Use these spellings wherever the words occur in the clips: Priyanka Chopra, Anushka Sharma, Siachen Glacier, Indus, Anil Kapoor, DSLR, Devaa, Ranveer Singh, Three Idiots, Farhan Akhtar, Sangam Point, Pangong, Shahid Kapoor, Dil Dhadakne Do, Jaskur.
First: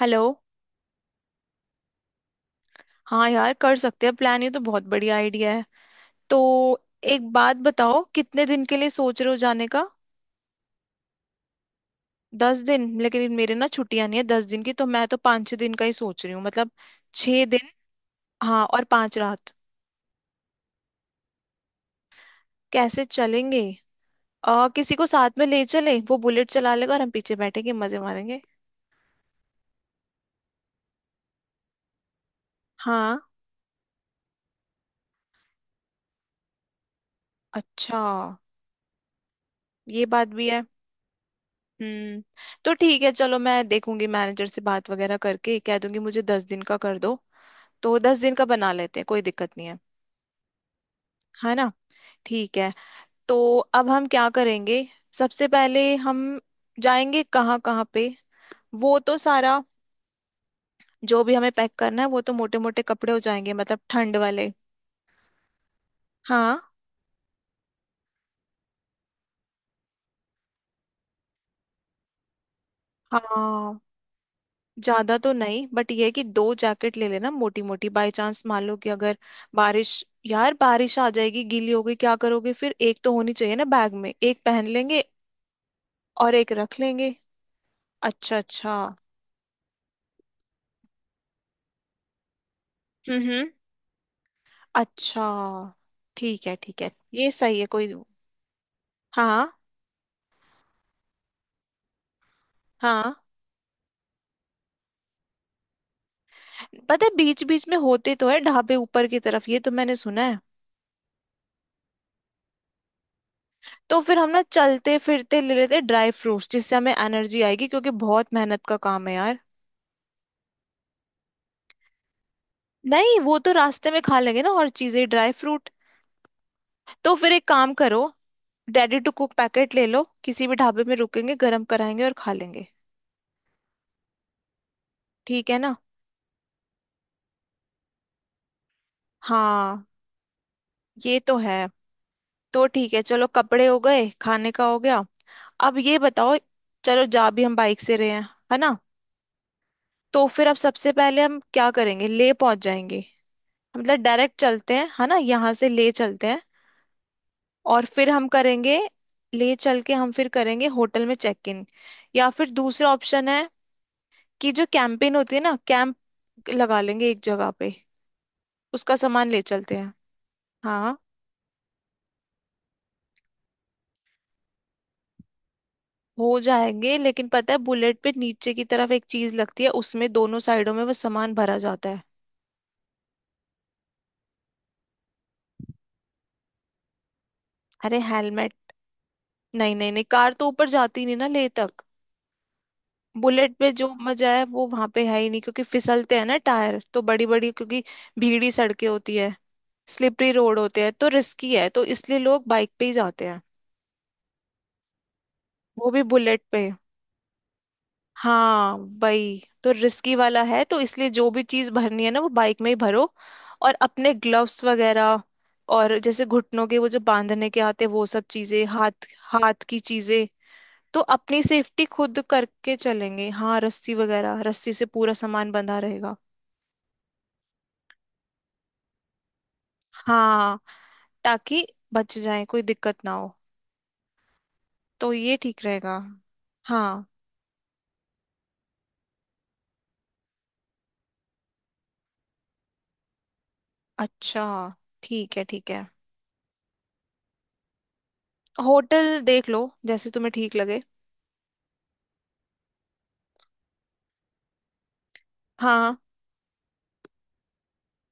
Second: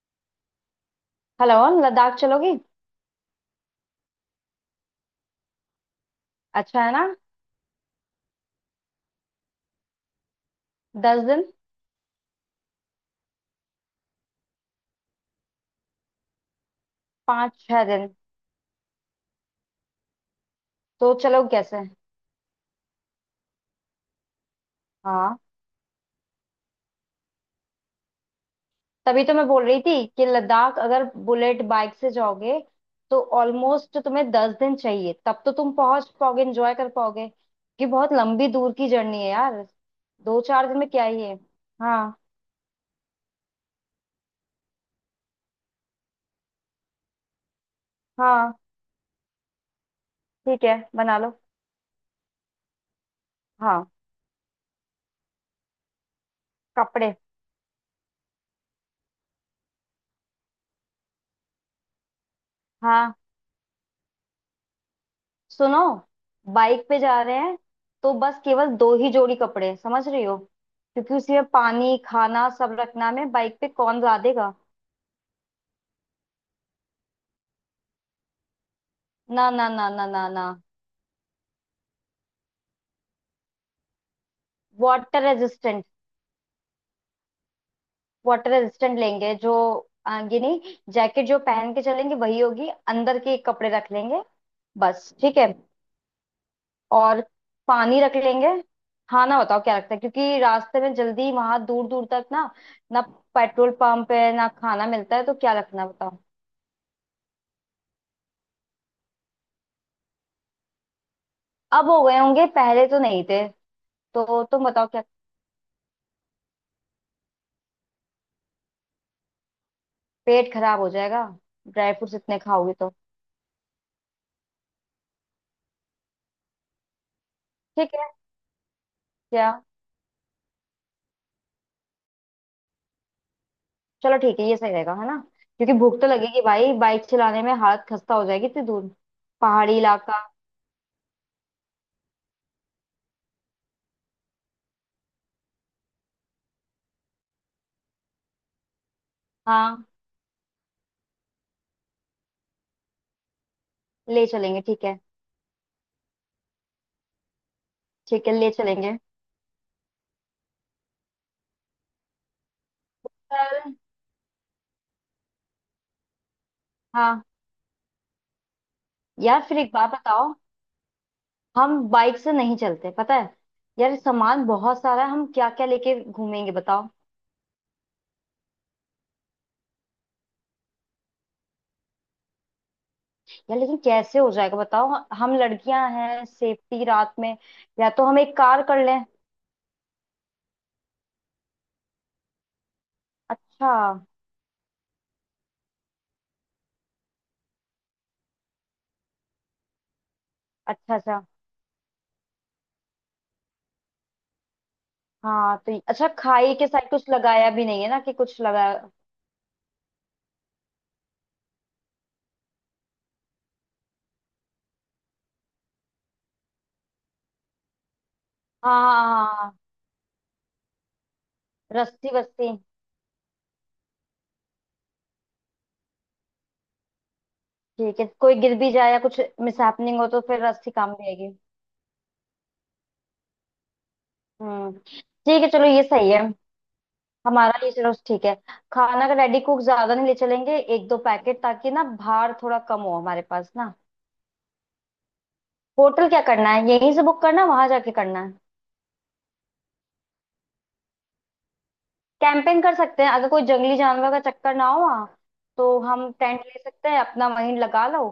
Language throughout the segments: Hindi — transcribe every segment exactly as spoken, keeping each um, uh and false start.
हेलो। हेलो। लद्दाख चलोगी? हाँ यार, कर सकते हैं प्लान। ये तो बहुत बढ़िया आइडिया है। तो अच्छा है ना। एक बात बताओ, कितने दिन के लिए सोच रहे हो जाने का? दस दिन। दस दिन? लेकिन मेरे ना छुट्टियां नहीं है दस दिन की, तो मैं तो पाँच छह दिन का ही सोच रही हूँ मतलब छह पाँच दिन छह दिन हाँ और पांच रात। तो चलो, कैसे? कैसे चलेंगे? आ, किसी को साथ हाँ, में ले चले, वो बुलेट चला लेगा और हम पीछे बैठेंगे मजे मारेंगे। तभी तो मैं बोल रही थी कि लद्दाख अगर बुलेट बाइक से जाओगे हाँ, तो ऑलमोस्ट तुम्हें दस दिन चाहिए, तब तो तुम पहुंच पाओगे, एंजॉय कर पाओगे, क्योंकि अच्छा, बहुत लंबी दूर की जर्नी है यार। ये बात दो भी है। चार दिन में क्या ही है। हाँ। हम्म तो ठीक है, चलो मैं देखूंगी, मैनेजर से बात वगैरह करके कह दूंगी मुझे दस दिन का कर दो, तो दस दिन का हाँ, बना लेते हैं, कोई दिक्कत नहीं है। ठीक है, बना लो। है ना? ठीक है। तो हाँ, अब हम क्या करेंगे सबसे पहले? हम कपड़े। जाएंगे कहाँ कहाँ पे? वो तो सारा जो भी हमें पैक करना है वो तो मोटे मोटे कपड़े हो हाँ, जाएंगे, मतलब ठंड वाले। सुनो, हाँ। बाइक पे जा रहे हैं, तो बस केवल दो ही जोड़ी कपड़े, समझ रही हो? क्योंकि उसमें पानी, खाना सब रखना, में बाइक पे हाँ, कौन ला देगा। ज्यादा तो नहीं, बट ये है कि दो जैकेट ले लेना मोटी मोटी, बाई चांस मान लो कि अगर ना ना ना बारिश। ना ना ना। यार बारिश आ जाएगी, गीली होगी, क्या करोगे फिर? एक तो होनी चाहिए ना बैग में, एक पहन लेंगे वाटर रेजिस्टेंट। और एक रख लेंगे। अच्छा वाटर अच्छा। रेजिस्टेंट लेंगे जो। आ, ये नहीं, जैकेट जो पहन के चलेंगे वही होगी, अंदर के हम्म। कपड़े रख लेंगे। बस अच्छा। ठीक है। ठीक है ठीक है, और ये सही है, कोई। पानी रख लेंगे। खाना हाँ। बताओ क्या रखता है, क्योंकि रास्ते में जल्दी वहां दूर दूर तक ना। ना। हाँ, पेट्रोल पंप है ना, खाना मिलता है, तो क्या रखना है बताओ। पता है, बीच बीच में होते तो है ढाबे ऊपर की तरफ, ये तो मैंने सुना है। अब हो गए होंगे, पहले तो नहीं थे। तो फिर हम ना तो तुम बताओ चलते क्या। फिरते ले लेते ड्राई फ्रूट्स, जिससे हमें एनर्जी आएगी क्योंकि बहुत मेहनत का काम है यार। पेट खराब हो जाएगा, ड्राई फ्रूट्स इतने खाओगे तो। नहीं, वो तो रास्ते में खा लेंगे ना और चीजें, ड्राई फ्रूट। तो फिर एक काम ठीक करो, है। रेडी टू कुक क्या? पैकेट ले लो, किसी भी ढाबे में रुकेंगे गर्म कराएंगे और खा लेंगे। चलो ठीक है, ये सही रहेगा, है ना? ठीक है क्योंकि ना? भूख तो लगेगी भाई, बाइक चलाने में हालत खस्ता हो जाएगी इतनी दूर। पहाड़ी हाँ, इलाका। ये तो है। तो ठीक है, चलो, कपड़े हो गए, खाने का हो गया। अब ये बताओ, चलो जा भी हम बाइक से रहे हैं, है ना? हाँ। तो फिर अब सबसे पहले हम क्या करेंगे? ले पहुंच जाएंगे, मतलब ले डायरेक्ट चलेंगे, चलते ठीक हैं, है। है ना, यहाँ से ले चलते हैं। और फिर हम ठीक है, ले करेंगे, चलेंगे। ले चल के हम फिर करेंगे होटल में चेक इन, या फिर दूसरा ऑप्शन है चल। कि जो कैंपिंग होती है ना, कैंप लगा लेंगे एक हाँ। जगह पे, उसका सामान ले यार फिर एक चलते बात हैं। बताओ, हाँ, हम बाइक से नहीं चलते, पता है। यार सामान बहुत सारा है, हम क्या क्या लेके हो घूमेंगे बताओ। जाएंगे, लेकिन पता है बुलेट पे नीचे की तरफ एक चीज लगती है, उसमें दोनों साइडों में वो सामान भरा जाता है। यार लेकिन कैसे हो जाएगा बताओ? हम लड़कियां हैं, सेफ्टी, रात में। या अरे तो हम एक हेलमेट। कार कर लें। नहीं नहीं नहीं, कार तो ऊपर जाती नहीं ना ले तक। बुलेट अच्छा में जो मजा है वो वहां पे है ही नहीं क्योंकि फिसलते हैं ना टायर, तो बड़ी बड़ी, क्योंकि भीड़ी सड़कें होती है, स्लिपरी रोड होते हैं, अच्छा। तो अच्छा, रिस्की है, तो इसलिए लोग बाइक पे ही जाते हैं। हाँ, तो वो भी अच्छा बुलेट खाई के पे। साइड कुछ लगाया भी नहीं है ना, कि कुछ हाँ, लगाया? वही तो रिस्की वाला है, तो इसलिए जो भी चीज भरनी है ना, वो बाइक में ही भरो। और अपने ग्लव्स वगैरह और जैसे घुटनों के वो जो बांधने के आते हैं, वो सब चीजें, हाँ हाँ हाथ, हाँ हाँ, हाँ। हाथ की चीजें। तो अपनी सेफ्टी रस्सी खुद वस्सी। करके चलेंगे। हाँ रस्सी वगैरह, रस्सी से पूरा सामान बंधा रहेगा। ठीक है, कोई गिर भी जाए या कुछ मिसहैपनिंग हो, तो फिर हाँ, रस्सी काम भी आएगी। ताकि बच जाए, कोई दिक्कत ना हो। हम्म। तो ये ठीक है, ठीक चलो, ये रहेगा। सही है। हाँ। हमारा ये, चलो ठीक है। खाना का रेडी कुक ज्यादा नहीं ले चलेंगे, एक दो पैकेट, ताकि ना भार थोड़ा कम हो हमारे पास ना। अच्छा, ठीक है ठीक है। होटल क्या करना है, यहीं से बुक करना है वहां जाके करना है? होटल देख लो, जैसे तुम्हें ठीक लगे। कैंपिंग कर सकते हैं अगर कोई जंगली जानवर का चक्कर ना हो वहाँ। तो हाँ। हम टेंट ले सकते हैं, अपना वहीं लगा लो।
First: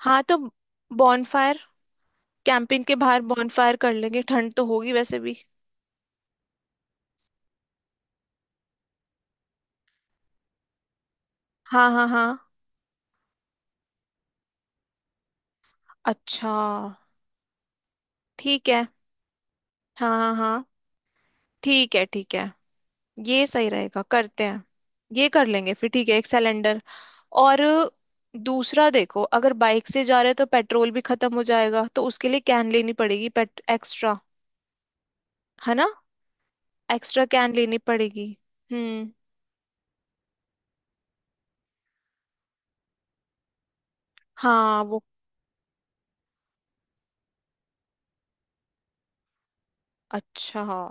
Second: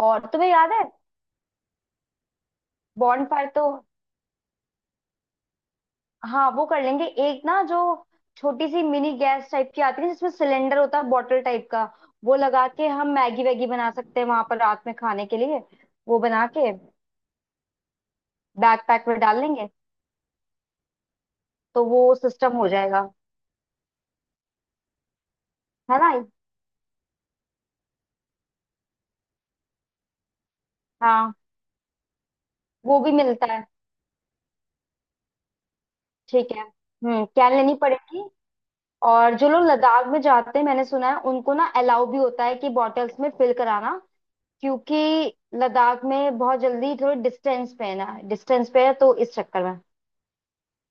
हाँ और तो तुम्हें याद है? बॉनफायर, कैंपिंग के बाहर बॉन्ड फायर तो। बॉनफायर कर लेंगे, ठंड तो होगी वैसे भी। हाँ, वो कर लेंगे। एक ना जो छोटी सी मिनी गैस टाइप की आती है, जिसमें सिलेंडर होता है बॉटल टाइप का, हाँ हाँ वो हाँ। लगा के हम मैगी वैगी बना सकते हैं वहां पर रात में खाने के लिए। वो बना अच्छा, के ठीक बैग है। पैक में डाल लेंगे। हाँ हाँ हाँ। तो ठीक है वो ठीक है, सिस्टम हो जाएगा। ये सही रहेगा, करते हैं। ये कर लेंगे, फिर है ठीक ना। है एक सिलेंडर। और दूसरा देखो, अगर बाइक से जा रहे हैं तो पेट्रोल भी हाँ, खत्म हो जाएगा, तो उसके लिए कैन लेनी वो भी पड़ेगी मिलता पेट है। एक्स्ट्रा। है ना? ठीक है। एक्स्ट्रा हम्म, क्या कैन लेनी लेनी पड़ेगी? पड़ेगी। हम्म। और जो लोग लद्दाख में जाते हैं, मैंने सुना है उनको ना अलाउ भी होता है कि बॉटल्स में फिल कराना, हाँ वो। क्योंकि लद्दाख में बहुत जल्दी, थोड़े डिस्टेंस पे है ना, डिस्टेंस पे है, तो इस चक्कर में अच्छा, हाँ,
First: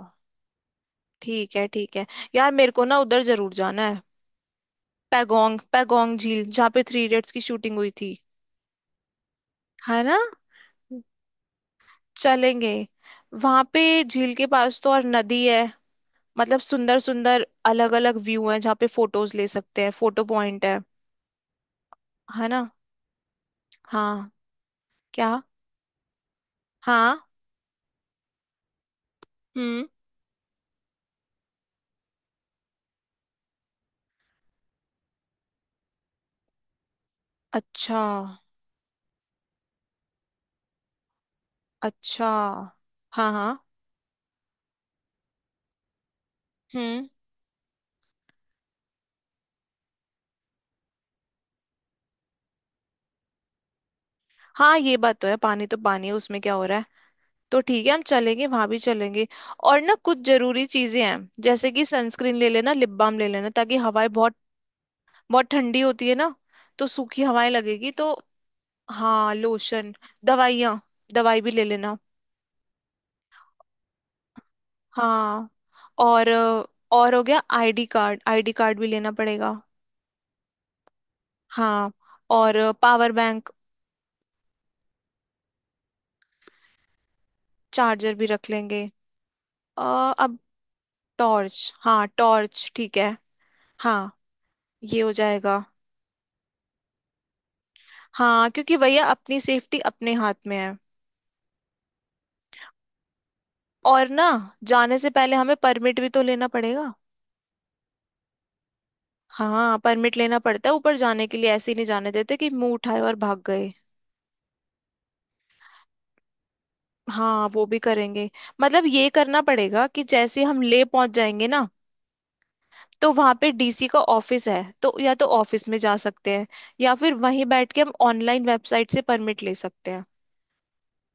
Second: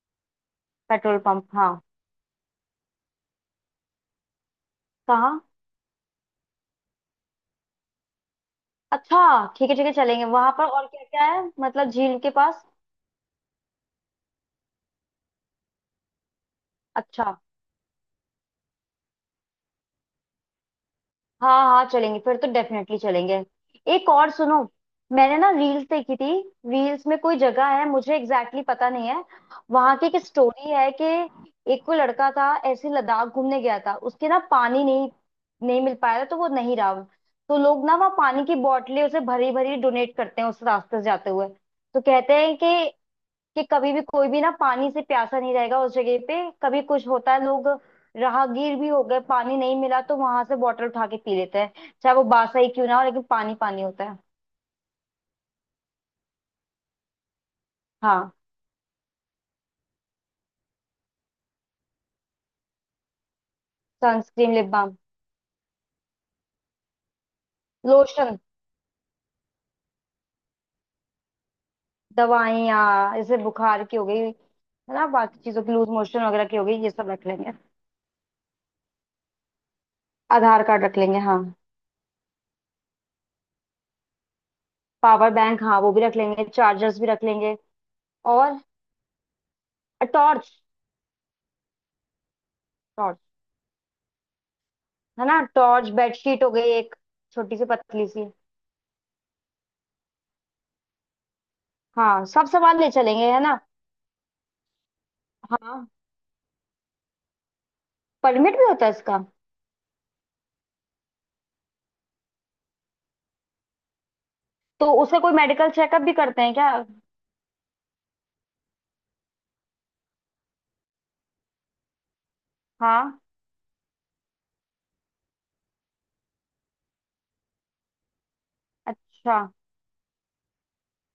पेट्रोल पंप, ठीक है हाँ। ठीक है। यार मेरे को ना उधर जरूर जाना है कहाँ? पैगोंग, पैगोंग झील जहाँ पे थ्री इडियट्स की शूटिंग हुई थी। अच्छा, ठीक है ठीक है, है ना? चलेंगे वहां पर, और क्या क्या है मतलब झील के पास? चलेंगे, वहां पे झील के पास तो और नदी है, मतलब सुंदर अच्छा, सुंदर अलग अलग व्यू हैं जहाँ पे फोटोज ले सकते हैं, फोटो पॉइंट है। हाँ हाँ, चलेंगे फिर, तो है ना? डेफिनेटली चलेंगे। एक हाँ। और सुनो, मैंने क्या? ना रील्स देखी थी। रील्स में हाँ। कोई जगह है, मुझे एग्जैक्टली exactly पता नहीं है, हम्म। वहां की एक स्टोरी है कि एक कोई लड़का था, ऐसे लद्दाख घूमने गया था, उसके ना पानी नहीं, नहीं मिल पाया था तो वो नहीं रहा। तो लोग ना अच्छा वहाँ पानी की बोतलें उसे भरी भरी डोनेट करते हैं उस रास्ते से जाते हुए। तो अच्छा। कहते हैं कि हाँ कि हाँ। कभी भी कोई भी ना पानी से प्यासा नहीं रहेगा उस जगह पे। कभी कुछ हम्म। होता है, लोग राहगीर भी हो गए, पानी नहीं मिला, तो वहां से बॉटल उठा के पी लेते हैं, चाहे वो बासा ही क्यों ना हो, लेकिन पानी पानी होता है। हाँ ये बात तो है, पानी तो पानी है उसमें क्या हो रहा है। तो ठीक है, हम हाँ। चलेंगे, वहां भी चलेंगे। और ना कुछ जरूरी चीजें हैं, जैसे कि सनस्क्रीन ले लेना, लिप बाम ले लेना, ताकि हवाएं बहुत सनस्क्रीन, लिप बाम। बहुत ठंडी होती है ना, तो सूखी हवाएं लगेगी तो। लोशन। हाँ लोशन, दवाइयाँ, दवाई भी ले लेना। दवाइयाँ जैसे बुखार की हो गई है ना, बाकी हाँ चीजों की, लूज मोशन और वगैरह की अ, हो गई, ये सब और हो रख गया लेंगे। I D card, I D card भी लेना पड़ेगा। आधार कार्ड रख लेंगे, हाँ। हाँ और पावर बैंक, पावर बैंक, हाँ, वो भी रख लेंगे, चार्जर्स भी रख लेंगे। चार्जर भी रख और लेंगे। अ, अब टॉर्च। टॉर्च, हाँ टॉर्च ठीक है। टॉर्च। हाँ। ये हो है ना जाएगा। टॉर्च, बेडशीट हो गई एक छोटी सी पतली सी। हाँ, क्योंकि भैया अपनी सेफ्टी अपने हाथ में है। हाँ, सब सामान ले चलेंगे, है ना। और ना जाने से पहले हमें हाँ, परमिट भी तो लेना पड़ेगा। परमिट भी होता है इसका। हाँ, परमिट लेना पड़ता है ऊपर जाने के लिए, ऐसे ही नहीं जाने देते कि मुंह उठाए और भाग गए। तो उसका कोई मेडिकल चेकअप भी करते हैं क्या? हाँ वो भी करेंगे, मतलब ये करना पड़ेगा कि जैसे हम ले पहुंच जाएंगे ना, तो हाँ। वहां पे डी सी का ऑफिस है, तो या तो ऑफिस में जा सकते हैं या फिर वहीं बैठ के हम ऑनलाइन वेबसाइट से अच्छा, परमिट ले सकते हैं।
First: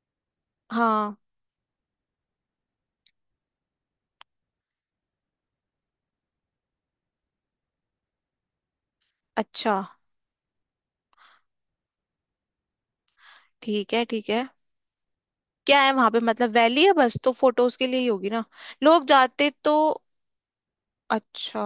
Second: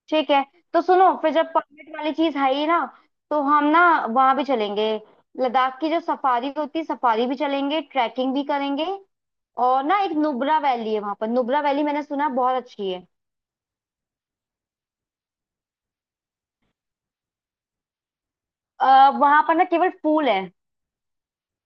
ठीक है। तो सुनो, हाँ। फिर जब परमिट वाली चीज है ही ना, तो हम ना वहां भी चलेंगे, लद्दाख की जो सफारी होती है, सफारी भी चलेंगे, ट्रैकिंग भी करेंगे। अच्छा, और ना एक नुब्रा वैली है वहां पर, नुब्रा वैली मैंने सुना है बहुत अच्छी है। ठीक है ठीक है। क्या है वहां पे, मतलब वैली है बस, तो फोटोज के लिए ही होगी ना, लोग आ, वहां जाते पर ना तो। केवल फूल है अच्छा,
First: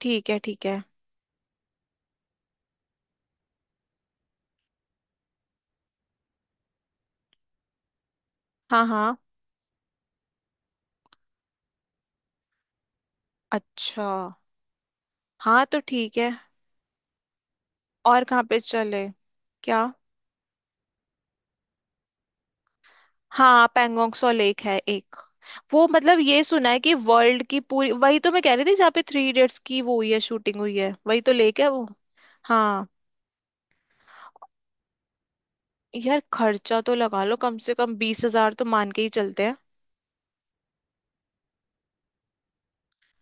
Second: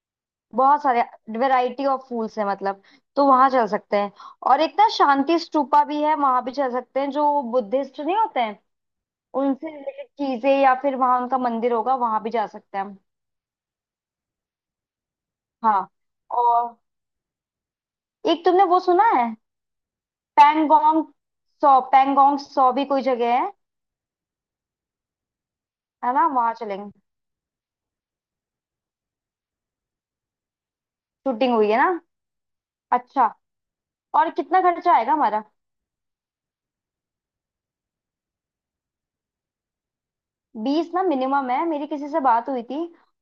ठीक है ठीक है। बहुत सारे, वैरायटी ऑफ फूल्स है मतलब, तो वहां चल सकते हैं। और एक ना शांति स्तूपा भी है, वहां भी चल सकते हैं, जो बुद्धिस्ट नहीं होते हैं हाँ हाँ। उनसे रिलेटेड चीजें, या फिर वहां उनका मंदिर होगा, वहां भी जा सकते हैं हम। अच्छा। हाँ तो हाँ। ठीक है। और और कहाँ एक पे तुमने वो सुना चले? है? क्या? पैंगोंग सौ, पैंगोंग सौ भी कोई जगह है? हाँ पैंगोंगसो लेक है एक, वो है मतलब ना, ये वहां सुना है कि चलेंगे, वर्ल्ड की पूरी, वही तो मैं कह रही थी जहाँ पे थ्री इडियट्स की वो हुई है, शूटिंग हुई है, वही तो शूटिंग लेक है हुई है वो। ना? हाँ। अच्छा। और कितना खर्चा आएगा हमारा? यार खर्चा तो लगा लो कम से कम बीस हजार तो मान के ही चलते हैं। बीस ना मिनिमम है, मेरी किसी से बात हुई थी।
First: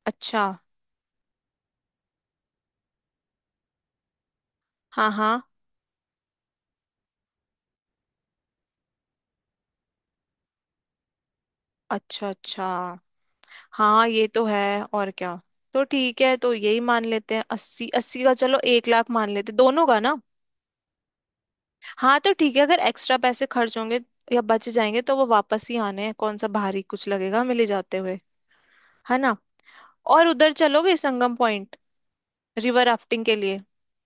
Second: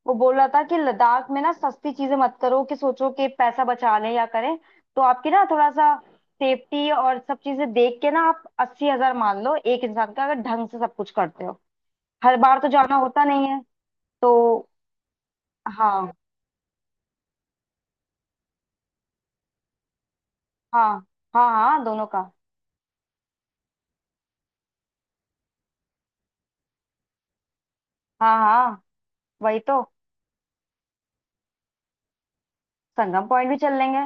वो बोल अच्छा। रहा था कि लद्दाख में ना सस्ती चीजें मत करो, कि सोचो कि पैसा बचा लें या करें, तो हाँ आपकी हाँ। ना थोड़ा सा सेफ्टी और सब चीजें देख के ना, आप अस्सी हज़ार मान लो एक इंसान का, अगर ढंग से सब कुछ करते हो। अच्छा हर बार अच्छा। तो जाना होता नहीं है। हाँ ये तो तो है। और क्या? तो हाँ। ठीक है, तो यही मान लेते हैं अस्सी अस्सी का, चलो एक लाख मान लेते हैं, दोनों का ना। हाँ हाँ हाँ दोनों हाँ का। तो ठीक है, अगर एक्स्ट्रा पैसे खर्च होंगे या बच जाएंगे तो वो वापस ही आने हैं, कौन सा भारी कुछ लगेगा हमें ले जाते हुए। हाँ। हाँ, है ना? वही तो। और उधर चलोगे Sangam point river rafting Sangam के पॉइंट भी लिए? चल लेंगे,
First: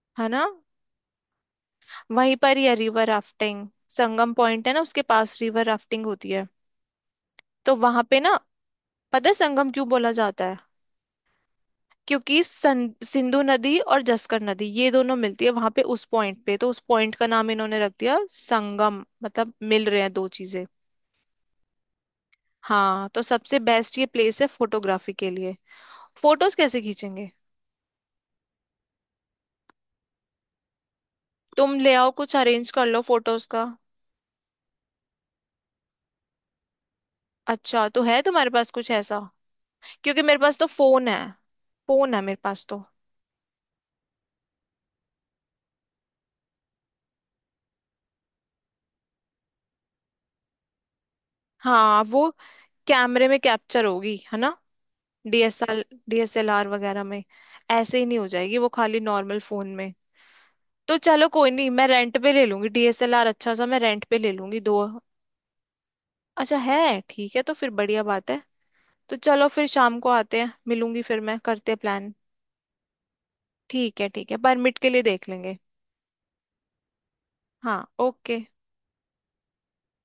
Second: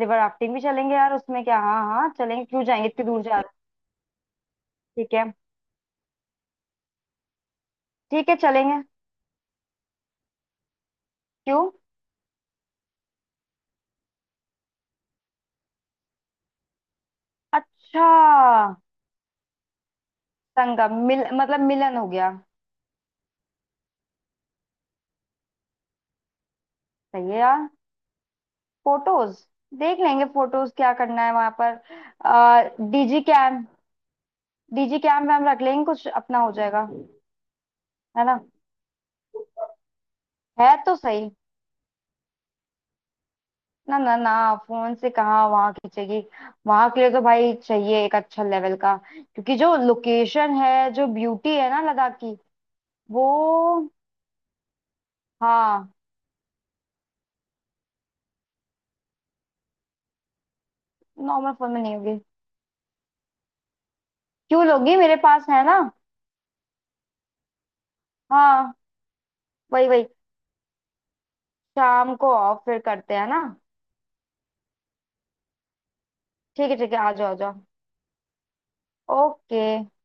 रिवर है ना, राफ्टिंग भी चलेंगे यार, उसमें क्या, हाँ हाँ वहीं चलेंगे, पर ही क्यों है जाएंगे रिवर इतनी दूर जा रहे हैं। राफ्टिंग, संगम पॉइंट है ना उसके ठीक है। पास रिवर राफ्टिंग होती है, तो वहां पे ठीक ना। है, चलेंगे। पता है संगम क्यों बोला जाता है? क्यों? क्योंकि सन- सिंधु नदी और जस्कर नदी ये दोनों मिलती है वहां पे उस पॉइंट पे, तो उस पॉइंट का नाम इन्होंने रख अच्छा, दिया संगम, मतलब मिल रहे हैं दो चीजें। संगम, मिल मतलब मिलन हो गया। हाँ तो सबसे बेस्ट ये प्लेस है फोटोग्राफी के लिए। फोटोज कैसे खींचेंगे? सही है यार। फोटोज, देख लेंगे फोटोज क्या करना है वहां तुम पर। ले आओ, कुछ आ, अरेंज कर लो डीजी फोटोज का। कैम्प। डीजी कैम्प में हम रख लेंगे कुछ, अपना हो जाएगा। अच्छा, तो है है ना। तुम्हारे पास कुछ ऐसा, क्योंकि मेरे पास तो है तो फोन है, सही। फोन है मेरे पास तो। ना ना ना, फोन से कहाँ वहां खींचेगी। वहां के लिए तो भाई चाहिए एक अच्छा लेवल का, क्योंकि जो लोकेशन है, जो ब्यूटी है ना हाँ लद्दाख वो की, कैमरे वो। में कैप्चर होगी, है ना, डीएसएल हाँ। डीएसएलआर वगैरह में, ऐसे ही नहीं हो जाएगी वो खाली नॉर्मल फोन में। तो चलो कोई नॉर्मल नहीं, फोन में मैं नहीं रेंट होगी। पे ले लूंगी डी एस एल आर, अच्छा सा मैं रेंट पे ले लूंगी क्यों दो। लोगी, मेरे पास है ना। अच्छा है। ठीक है, तो फिर बढ़िया बात है। हाँ। तो चलो फिर वही शाम वही। को आते हैं, मिलूंगी, फिर मैं करते हैं प्लान। शाम को ऑफ फिर करते हैं ना। ठीक है ठीक है, परमिट के लिए देख लेंगे। ठीक है ठीक है। आ जाओ आ जाओ। हाँ ओके। ओके।